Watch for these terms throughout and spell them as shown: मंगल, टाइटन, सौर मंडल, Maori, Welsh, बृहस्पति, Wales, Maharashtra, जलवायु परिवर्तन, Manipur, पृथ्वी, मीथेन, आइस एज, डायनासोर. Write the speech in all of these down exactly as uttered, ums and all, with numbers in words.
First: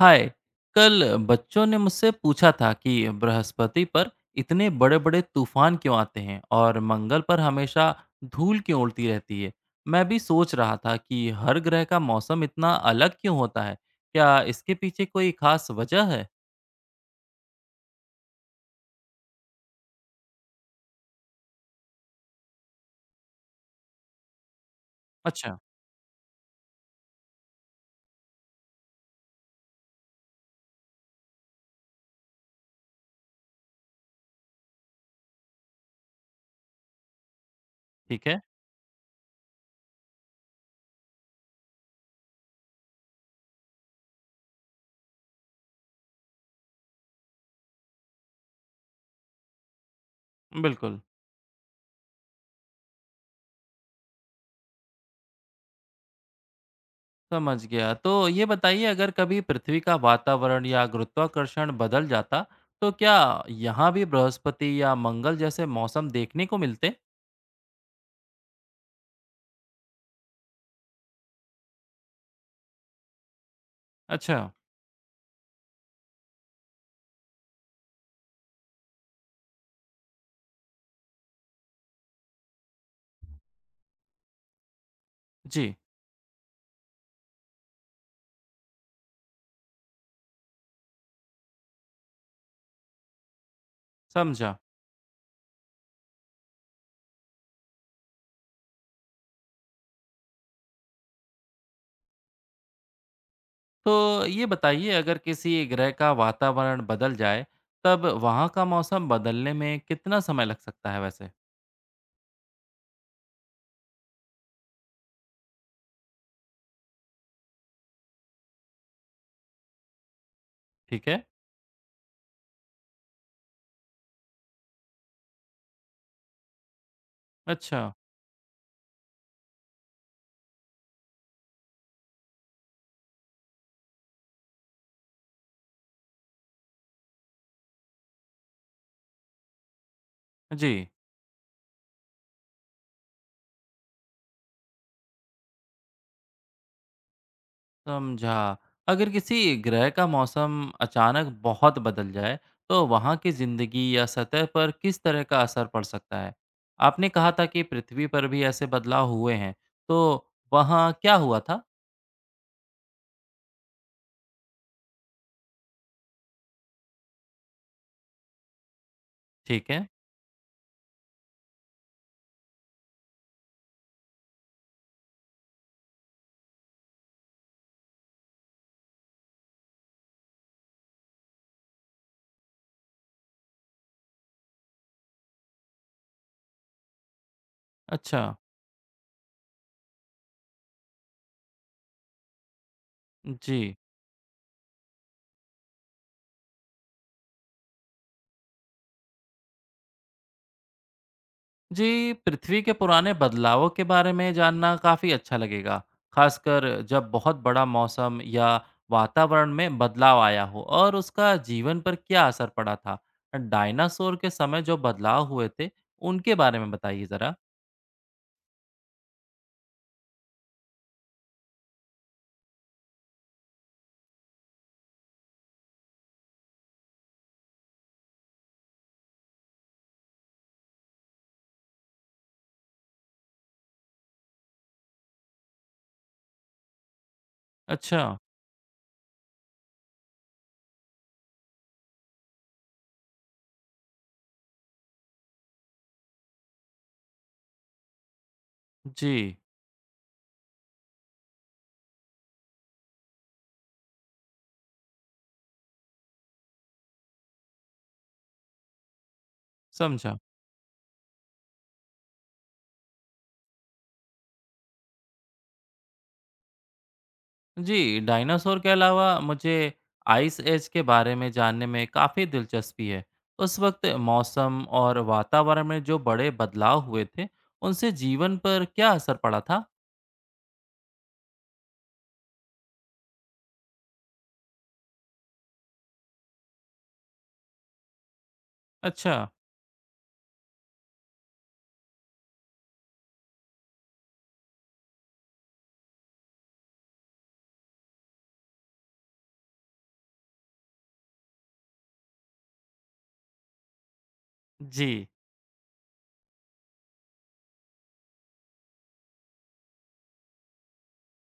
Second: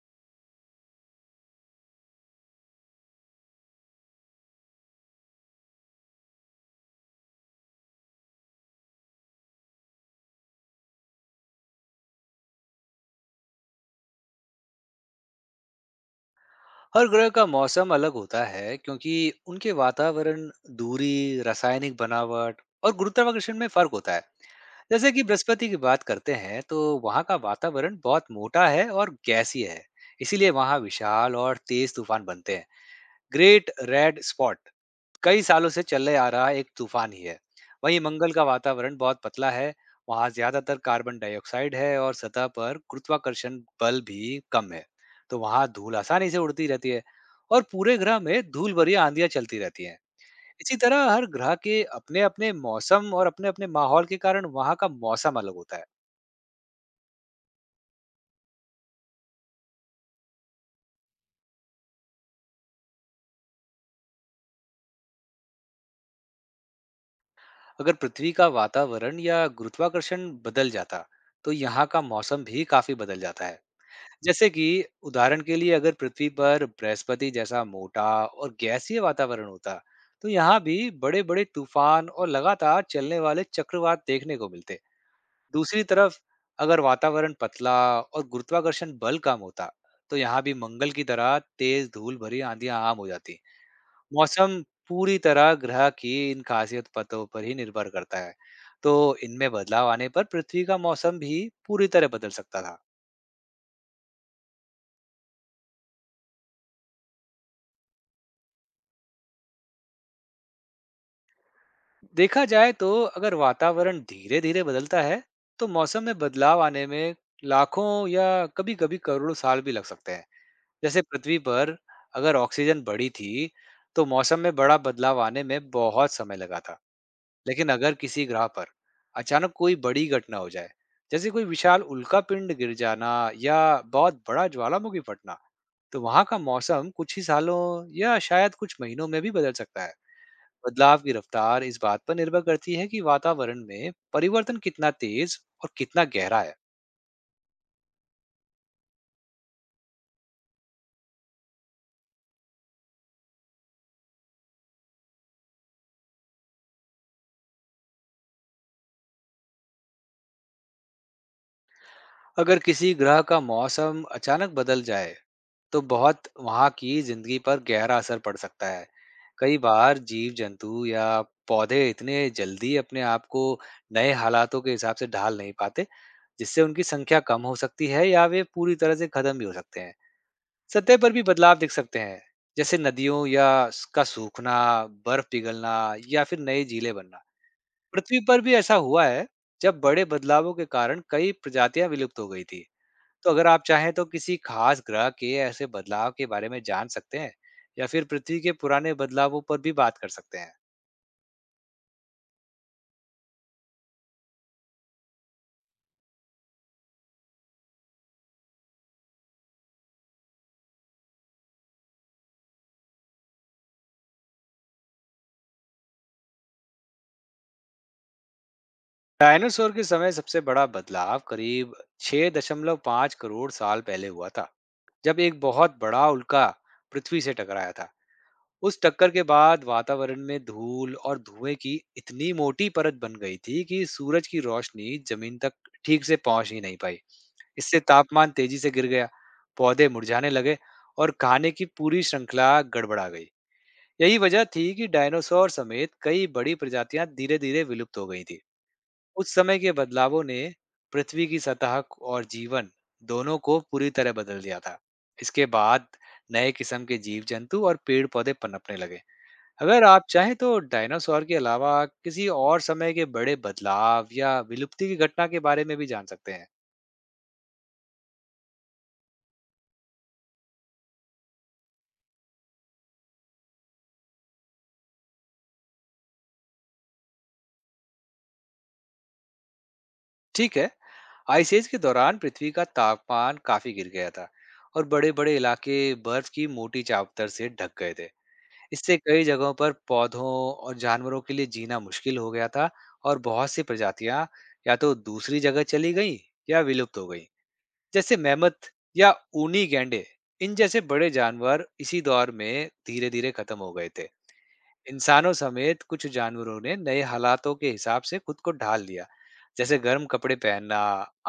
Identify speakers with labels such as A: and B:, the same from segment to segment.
A: हाय। कल बच्चों ने मुझसे पूछा था कि बृहस्पति पर इतने बड़े बड़े तूफान क्यों आते हैं और मंगल पर हमेशा धूल क्यों उड़ती रहती है। मैं भी सोच रहा था कि हर ग्रह का मौसम इतना अलग क्यों होता है। क्या इसके पीछे कोई खास वजह है?
B: हर ग्रह का मौसम अलग होता है क्योंकि उनके वातावरण, दूरी, रासायनिक बनावट और गुरुत्वाकर्षण में फर्क होता है। जैसे कि
A: अच्छा।
B: बृहस्पति की बात करते हैं तो वहाँ का वातावरण बहुत मोटा है और गैसीय है। इसीलिए वहाँ विशाल और तेज तूफान बनते हैं। ग्रेट रेड स्पॉट कई सालों से चले आ रहा एक तूफान ही है। वहीं
A: ठीक
B: मंगल
A: है।
B: का वातावरण बहुत पतला है। वहां ज्यादातर कार्बन डाइऑक्साइड है और सतह पर गुरुत्वाकर्षण बल भी कम है, तो वहां धूल आसानी से उड़ती रहती है और पूरे ग्रह में धूल भरी आंधियां चलती रहती हैं। इसी
A: बिल्कुल।
B: तरह हर ग्रह के अपने अपने मौसम और अपने अपने माहौल के कारण वहां का मौसम अलग होता है।
A: समझ गया। तो ये बताइए, अगर कभी पृथ्वी का वातावरण या गुरुत्वाकर्षण बदल जाता तो क्या यहाँ भी बृहस्पति या मंगल जैसे मौसम देखने को मिलते?
B: अगर पृथ्वी का वातावरण या गुरुत्वाकर्षण बदल जाता तो यहाँ का मौसम भी काफी बदल जाता है।
A: अच्छा।
B: जैसे कि उदाहरण के लिए अगर पृथ्वी पर बृहस्पति जैसा मोटा और गैसीय वातावरण होता तो यहाँ भी बड़े बड़े तूफान और लगातार चलने वाले चक्रवात देखने को मिलते।
A: जी।
B: दूसरी तरफ अगर वातावरण पतला और गुरुत्वाकर्षण बल कम होता तो यहाँ भी मंगल की तरह तेज धूल भरी आंधियां आम हो जाती। मौसम
A: समझा।
B: पूरी तरह ग्रह की इन खासियत पतों पर ही निर्भर करता है, तो इनमें बदलाव आने पर पृथ्वी का मौसम भी पूरी तरह बदल सकता था।
A: तो ये बताइए, अगर किसी ग्रह का वातावरण बदल जाए, तब वहाँ का मौसम बदलने में कितना समय लग सकता है वैसे?
B: देखा जाए तो अगर वातावरण धीरे धीरे बदलता है तो मौसम में बदलाव आने में लाखों या कभी कभी करोड़ों साल भी लग सकते हैं। जैसे
A: ठीक है।
B: पृथ्वी पर अगर ऑक्सीजन बढ़ी थी तो मौसम में बड़ा बदलाव आने में बहुत समय लगा था। लेकिन
A: अच्छा।
B: अगर किसी ग्रह पर अचानक कोई बड़ी घटना हो जाए, जैसे कोई विशाल उल्का पिंड गिर जाना या बहुत बड़ा ज्वालामुखी फटना, तो वहां का मौसम कुछ ही सालों या शायद कुछ महीनों में भी बदल सकता है।
A: जी।
B: बदलाव की रफ्तार इस बात पर निर्भर करती है कि वातावरण में परिवर्तन कितना तेज और कितना गहरा है।
A: समझा। अगर किसी ग्रह का मौसम अचानक बहुत बदल जाए, तो वहाँ की ज़िंदगी या सतह पर किस तरह का असर पड़ सकता है? आपने कहा था कि पृथ्वी पर भी ऐसे बदलाव हुए हैं, तो वहाँ क्या हुआ था?
B: अगर किसी ग्रह का मौसम अचानक बदल जाए तो बहुत वहां की जिंदगी पर गहरा असर पड़ सकता है। कई
A: ठीक है।
B: बार जीव जंतु या पौधे इतने जल्दी अपने आप को नए हालातों के हिसाब से ढाल नहीं पाते, जिससे उनकी संख्या कम हो सकती है या वे पूरी तरह से खत्म भी हो सकते हैं। सतह पर भी बदलाव दिख सकते हैं, जैसे नदियों या स- का सूखना, बर्फ पिघलना या फिर नई झीलें बनना। पृथ्वी
A: अच्छा।
B: पर भी ऐसा हुआ है, जब बड़े बदलावों के कारण कई प्रजातियां विलुप्त हो गई थी। तो अगर
A: जी।
B: आप चाहें तो किसी खास ग्रह के ऐसे बदलाव के बारे में जान सकते हैं, या फिर पृथ्वी के पुराने बदलावों पर भी बात कर सकते हैं।
A: जी, पृथ्वी के पुराने बदलावों के बारे में जानना काफ़ी अच्छा लगेगा, खासकर जब बहुत बड़ा मौसम या वातावरण में बदलाव आया हो और उसका जीवन पर क्या असर पड़ा था। डायनासोर के समय जो बदलाव हुए थे, उनके बारे में बताइए ज़रा।
B: डायनासोर के समय सबसे बड़ा बदलाव करीब छह दशमलव पाँच करोड़ साल पहले हुआ था, जब एक बहुत बड़ा उल्का पृथ्वी से टकराया था। उस टक्कर के बाद वातावरण में धूल और धुएं की इतनी मोटी परत बन गई थी कि सूरज की रोशनी जमीन तक ठीक से पहुंच ही नहीं पाई। इससे
A: अच्छा।
B: तापमान तेजी से गिर गया, पौधे मुरझाने लगे और खाने की पूरी श्रृंखला गड़बड़ा गई। यही वजह थी कि डायनासोर समेत कई बड़ी प्रजातियां धीरे धीरे विलुप्त हो गई थी। उस
A: जी।
B: समय के बदलावों ने पृथ्वी की सतह को- और जीवन दोनों को पूरी तरह बदल दिया था। इसके बाद नए किस्म के जीव जंतु और पेड़ पौधे पनपने लगे। अगर आप
A: समझा।
B: चाहें तो डायनासोर के अलावा किसी और समय के बड़े बदलाव या विलुप्ति की घटना के बारे में भी जान सकते हैं।
A: जी, डायनासोर के अलावा मुझे आइस एज के बारे में जानने में काफ़ी दिलचस्पी है। उस वक्त मौसम और वातावरण में जो बड़े बदलाव हुए थे, उनसे जीवन पर क्या असर पड़ा था?
B: ठीक है। आइस एज के दौरान पृथ्वी का तापमान काफी गिर गया था और बड़े बड़े इलाके बर्फ की मोटी चावतर से ढक गए थे। इससे
A: अच्छा।
B: कई जगहों पर पौधों और जानवरों के लिए जीना मुश्किल हो गया था, और बहुत सी प्रजातियां या तो दूसरी जगह चली गईं या विलुप्त हो गईं। जैसे मेमथ या ऊनी गैंडे, इन जैसे बड़े जानवर इसी दौर में धीरे धीरे खत्म हो गए थे।
A: जी।
B: इंसानों समेत कुछ जानवरों ने नए हालातों के हिसाब से खुद को ढाल लिया, जैसे गर्म कपड़े पहनना,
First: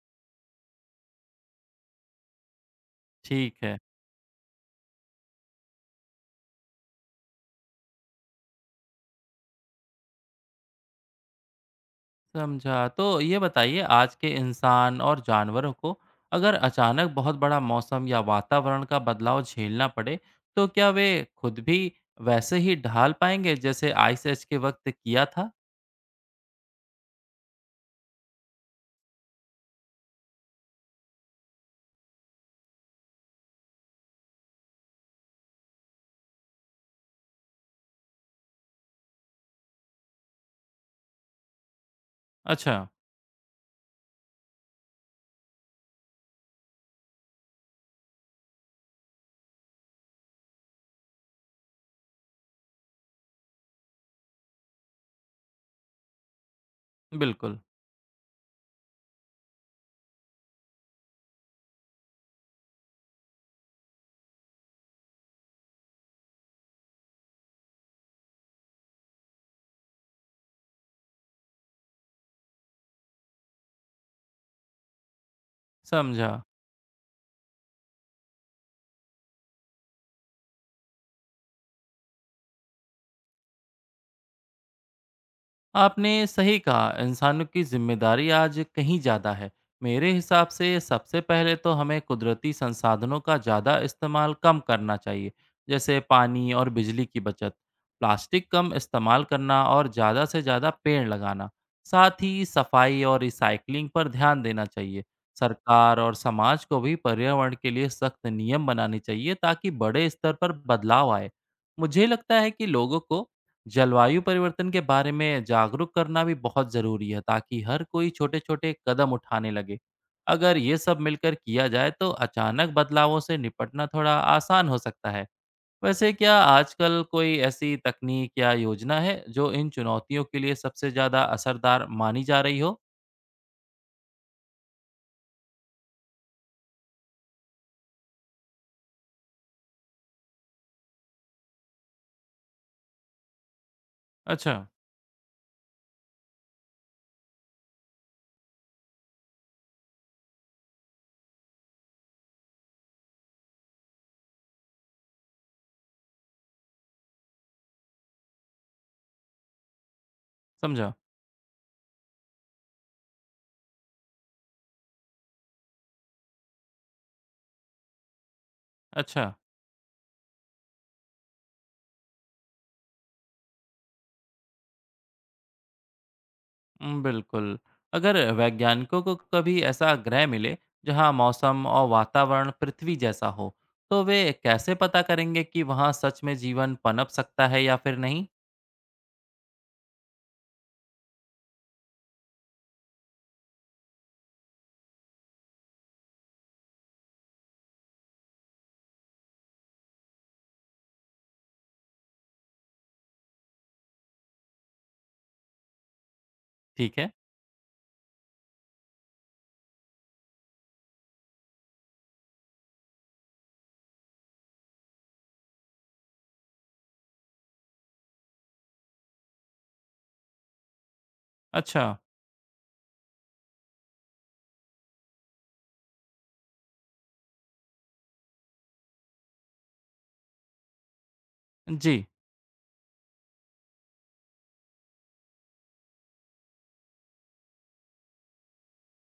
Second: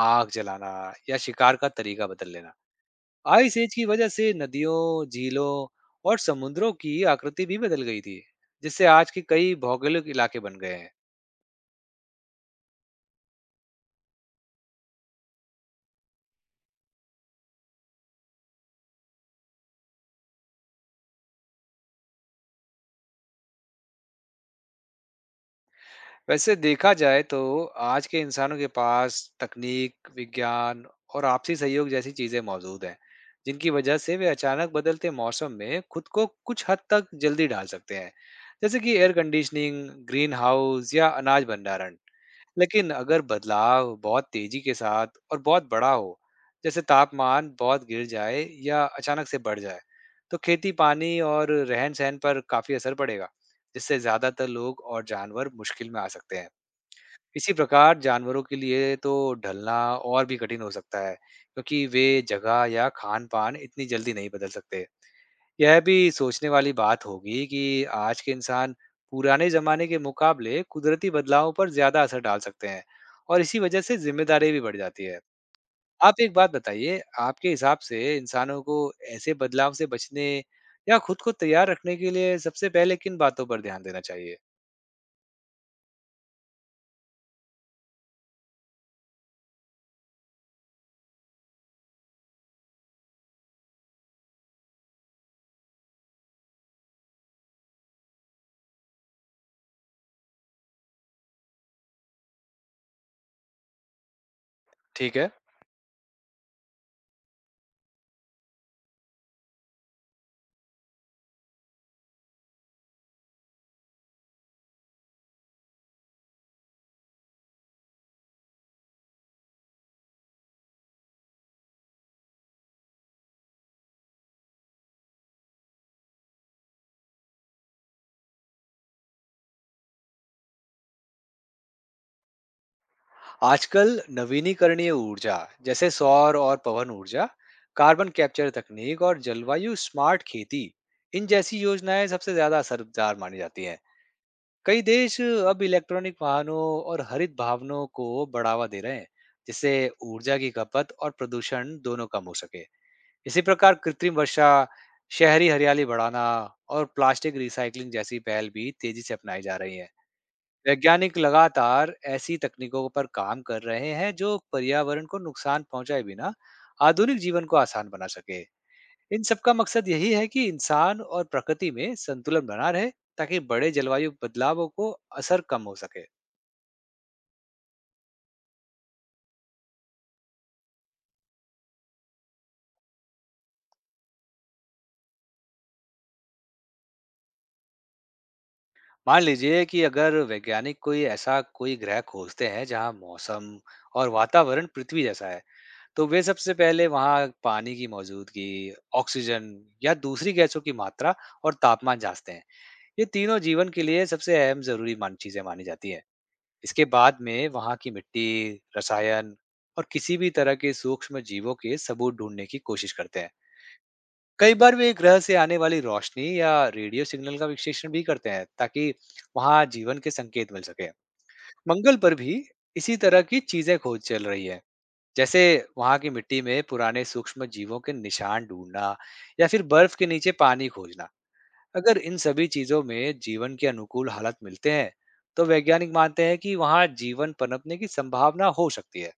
B: आग जलाना या शिकार का तरीका बदल लेना।
A: ठीक
B: आइस एज
A: है।
B: की वजह से नदियों, झीलों और समुद्रों की आकृति भी बदल गई थी, जिससे आज के कई भौगोलिक इलाके बन गए हैं।
A: समझा। तो ये बताइए, आज के इंसान और जानवरों को अगर अचानक बहुत बड़ा मौसम या वातावरण का बदलाव झेलना पड़े, तो क्या वे खुद भी वैसे ही ढाल पाएँगे, जैसे आइस एज के वक्त किया था?
B: वैसे देखा जाए तो आज के इंसानों के पास तकनीक, विज्ञान और आपसी सहयोग जैसी चीजें मौजूद हैं, जिनकी वजह से वे अचानक बदलते मौसम में खुद को कुछ हद तक जल्दी ढाल सकते हैं, जैसे कि एयर कंडीशनिंग, ग्रीन हाउस या अनाज भंडारण।
A: अच्छा।
B: लेकिन अगर बदलाव बहुत तेजी के साथ और बहुत बड़ा हो, जैसे तापमान बहुत गिर जाए या अचानक से बढ़ जाए, तो खेती, पानी और रहन-सहन पर काफी असर पड़ेगा, जिससे ज्यादातर लोग और जानवर मुश्किल में आ सकते हैं। इसी
A: बिल्कुल।
B: प्रकार जानवरों के लिए तो ढलना और भी कठिन हो सकता है, क्योंकि वे जगह या खान पान इतनी जल्दी नहीं बदल सकते। यह भी सोचने वाली बात होगी कि आज के इंसान पुराने जमाने के मुकाबले कुदरती बदलावों पर ज्यादा असर डाल सकते हैं, और इसी वजह से जिम्मेदारी भी बढ़ जाती है। आप
A: समझा।
B: एक बात बताइए, आपके हिसाब से इंसानों को ऐसे बदलाव से बचने या खुद को तैयार रखने के लिए सबसे पहले किन बातों पर ध्यान देना चाहिए?
A: आपने सही कहा, इंसानों की जिम्मेदारी आज कहीं ज़्यादा है। मेरे हिसाब से सबसे पहले तो हमें कुदरती संसाधनों का ज़्यादा इस्तेमाल कम करना चाहिए, जैसे पानी और बिजली की बचत, प्लास्टिक कम इस्तेमाल करना और ज़्यादा से ज़्यादा पेड़ लगाना। साथ ही सफाई और रिसाइकलिंग पर ध्यान देना चाहिए।
B: ठीक है।
A: सरकार और समाज को भी पर्यावरण के लिए सख्त नियम बनाने चाहिए ताकि बड़े स्तर पर बदलाव आए। मुझे लगता है कि लोगों को जलवायु परिवर्तन के बारे में जागरूक करना भी बहुत ज़रूरी है, ताकि हर कोई छोटे छोटे कदम उठाने लगे। अगर ये सब मिलकर किया जाए तो अचानक बदलावों से निपटना थोड़ा आसान हो सकता है। वैसे, क्या आजकल कोई ऐसी तकनीक या योजना है जो इन चुनौतियों के लिए सबसे ज़्यादा असरदार मानी जा रही हो?
B: आजकल नवीनीकरणीय ऊर्जा, जैसे सौर और पवन ऊर्जा, कार्बन कैप्चर तकनीक और जलवायु स्मार्ट खेती, इन जैसी योजनाएं सबसे ज्यादा असरदार मानी जाती हैं।
A: अच्छा।
B: कई देश अब इलेक्ट्रॉनिक वाहनों और हरित भावनों को बढ़ावा दे रहे हैं, जिससे ऊर्जा की खपत और प्रदूषण दोनों कम हो सके। इसी प्रकार कृत्रिम वर्षा, शहरी हरियाली बढ़ाना और प्लास्टिक रिसाइकलिंग जैसी पहल भी तेजी से अपनाई जा रही है।
A: समझा।
B: वैज्ञानिक लगातार ऐसी तकनीकों पर काम कर रहे हैं जो पर्यावरण को नुकसान पहुंचाए बिना आधुनिक जीवन को आसान बना सके। इन
A: अच्छा।
B: सब का मकसद यही है कि इंसान और प्रकृति में संतुलन बना रहे, ताकि बड़े जलवायु बदलावों को असर कम हो सके।
A: उम, बिल्कुल। अगर वैज्ञानिकों को कभी ऐसा ग्रह मिले जहाँ मौसम और वातावरण पृथ्वी जैसा हो, तो वे कैसे पता करेंगे कि वहाँ सच में जीवन पनप सकता है या फिर नहीं?
B: मान लीजिए कि अगर वैज्ञानिक कोई ऐसा कोई ग्रह खोजते हैं जहां मौसम और वातावरण पृथ्वी जैसा है, तो वे सबसे पहले वहां पानी की मौजूदगी, ऑक्सीजन या दूसरी गैसों की मात्रा और तापमान जांचते हैं। ये तीनों जीवन के लिए सबसे अहम जरूरी मान चीजें मानी जाती हैं। इसके
A: ठीक है।
B: बाद में वहाँ की मिट्टी, रसायन और किसी भी तरह के सूक्ष्म जीवों के सबूत ढूंढने की कोशिश करते हैं। कई बार वे ग्रह से आने वाली रोशनी या रेडियो सिग्नल का विश्लेषण भी करते हैं, ताकि वहाँ जीवन के संकेत मिल सके।
A: अच्छा।
B: मंगल पर भी इसी तरह की चीजें खोज चल रही है, जैसे वहाँ की मिट्टी में पुराने सूक्ष्म जीवों के निशान ढूंढना या फिर बर्फ के नीचे पानी खोजना। अगर
A: जी।
B: इन सभी चीजों में जीवन के अनुकूल हालत मिलते हैं तो वैज्ञानिक मानते हैं कि वहाँ जीवन पनपने की संभावना हो सकती है।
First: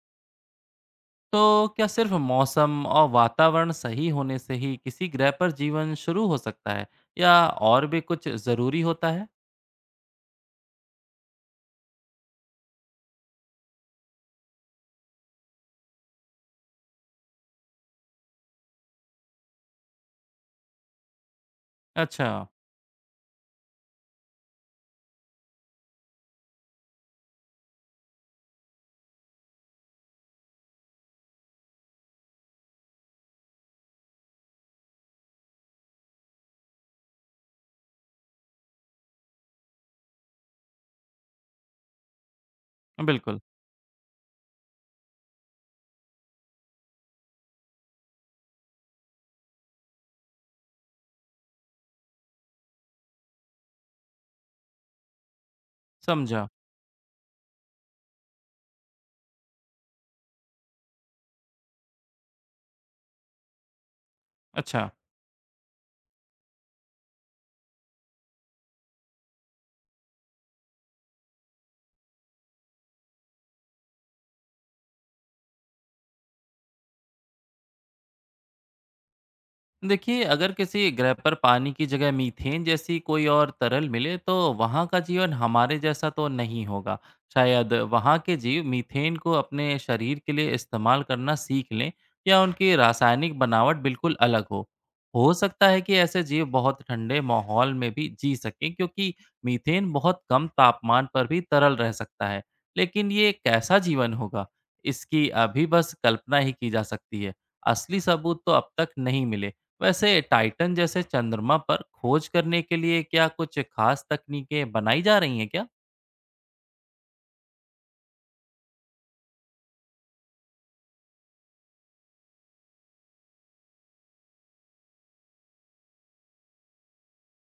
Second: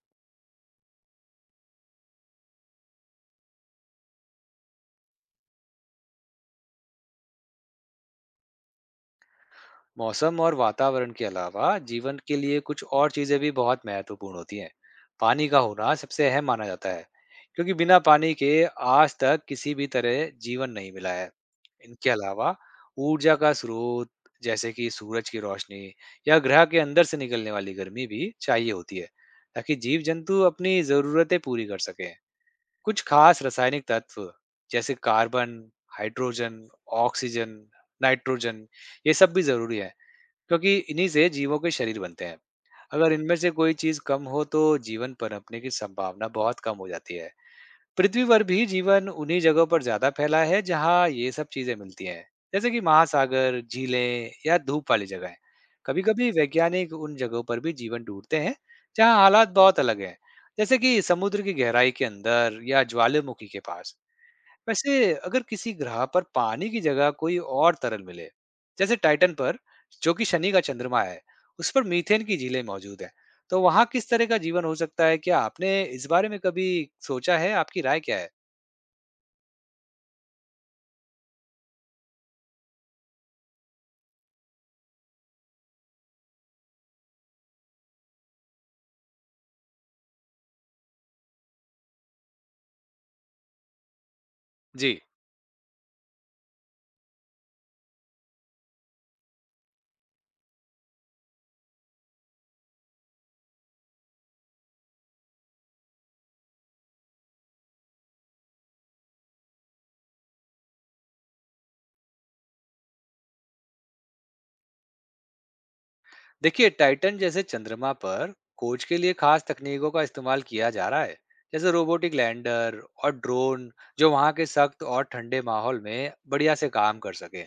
A: तो क्या सिर्फ मौसम और वातावरण सही होने से ही किसी ग्रह पर जीवन शुरू हो सकता है, या और भी कुछ ज़रूरी होता है?
B: मौसम और वातावरण के अलावा जीवन के लिए कुछ और चीजें भी बहुत महत्वपूर्ण होती हैं। पानी का होना सबसे अहम माना जाता है, क्योंकि बिना पानी के आज तक किसी भी तरह जीवन नहीं मिला है। इनके
A: अच्छा।
B: अलावा ऊर्जा का स्रोत, जैसे कि सूरज की रोशनी या ग्रह के अंदर से निकलने वाली गर्मी भी चाहिए होती है, ताकि जीव जंतु अपनी जरूरतें पूरी कर सकें। कुछ खास रासायनिक तत्व, जैसे कार्बन, हाइड्रोजन, ऑक्सीजन, नाइट्रोजन, ये सब भी जरूरी है, क्योंकि इन्हीं से जीवों के शरीर बनते हैं। अगर इनमें
A: बिल्कुल।
B: से कोई चीज कम हो तो जीवन पनपने की संभावना बहुत कम हो जाती है। पृथ्वी पर भी जीवन उन्हीं जगहों पर ज्यादा फैला है जहाँ ये सब चीजें मिलती हैं, जैसे कि महासागर, झीलें या धूप वाली जगह। कभी कभी
A: समझा।
B: वैज्ञानिक उन जगहों पर भी जीवन ढूंढते हैं जहाँ हालात बहुत अलग हैं, जैसे कि समुद्र की गहराई के अंदर या ज्वालामुखी के पास।
A: अच्छा।
B: वैसे अगर किसी ग्रह पर पानी की जगह कोई और तरल मिले, जैसे टाइटन पर, जो कि शनि का चंद्रमा है, उस पर मीथेन की झीलें मौजूद हैं, तो वहाँ किस तरह का जीवन हो सकता है? क्या आपने इस बारे में कभी सोचा है? आपकी राय क्या है?
A: देखिए, अगर किसी ग्रह पर पानी की जगह मीथेन जैसी कोई और तरल मिले तो वहाँ का जीवन हमारे जैसा तो नहीं होगा। शायद वहाँ के जीव मीथेन को अपने शरीर के लिए इस्तेमाल करना सीख लें, या उनकी रासायनिक बनावट बिल्कुल अलग हो।
B: जी।
A: हो सकता है कि ऐसे जीव बहुत ठंडे माहौल में भी जी सकें, क्योंकि मीथेन बहुत कम तापमान पर भी तरल रह सकता है। लेकिन ये कैसा जीवन होगा, इसकी अभी बस कल्पना ही की जा सकती है। असली सबूत तो अब तक नहीं मिले। वैसे, टाइटन जैसे चंद्रमा पर खोज करने के लिए क्या कुछ खास तकनीकें बनाई जा रही हैं क्या?
B: देखिए टाइटन जैसे चंद्रमा पर खोज के लिए खास तकनीकों का इस्तेमाल किया जा रहा है, जैसे रोबोटिक लैंडर और ड्रोन, जो वहां के सख्त और ठंडे माहौल में बढ़िया से काम कर सके।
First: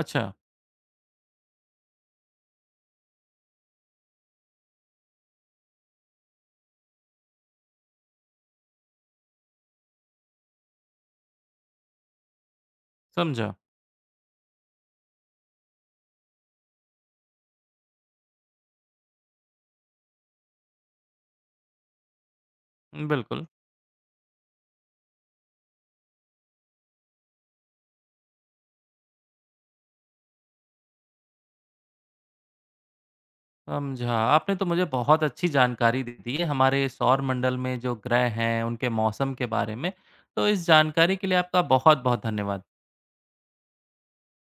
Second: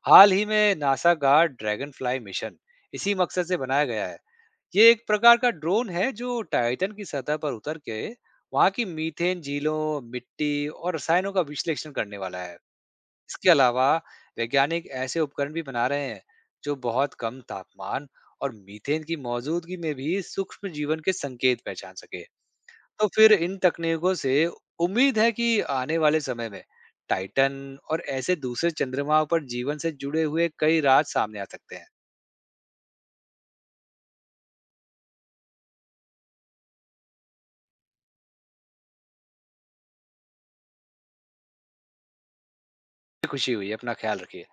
A: अच्छा।
B: हाल ही में नासा का ड्रैगन फ्लाई मिशन इसी मकसद से बनाया गया है। ये एक प्रकार का ड्रोन है जो टाइटन की सतह पर उतर के वहां की मीथेन झीलों, मिट्टी और रसायनों का विश्लेषण करने वाला है। इसके
A: समझा।
B: अलावा वैज्ञानिक ऐसे उपकरण भी बना रहे हैं जो बहुत कम तापमान और मीथेन की मौजूदगी में भी सूक्ष्म जीवन के संकेत पहचान सके। तो फिर
A: बिल्कुल।
B: इन तकनीकों से उम्मीद है कि आने वाले समय में टाइटन और ऐसे दूसरे चंद्रमा पर जीवन से जुड़े हुए कई राज सामने आ सकते हैं।
A: समझा। आपने तो मुझे बहुत अच्छी जानकारी दे दी है हमारे सौर मंडल में जो ग्रह हैं, उनके मौसम के बारे में। तो इस जानकारी के लिए आपका बहुत-बहुत धन्यवाद।
B: खुशी हुई, अपना ख्याल रखिए।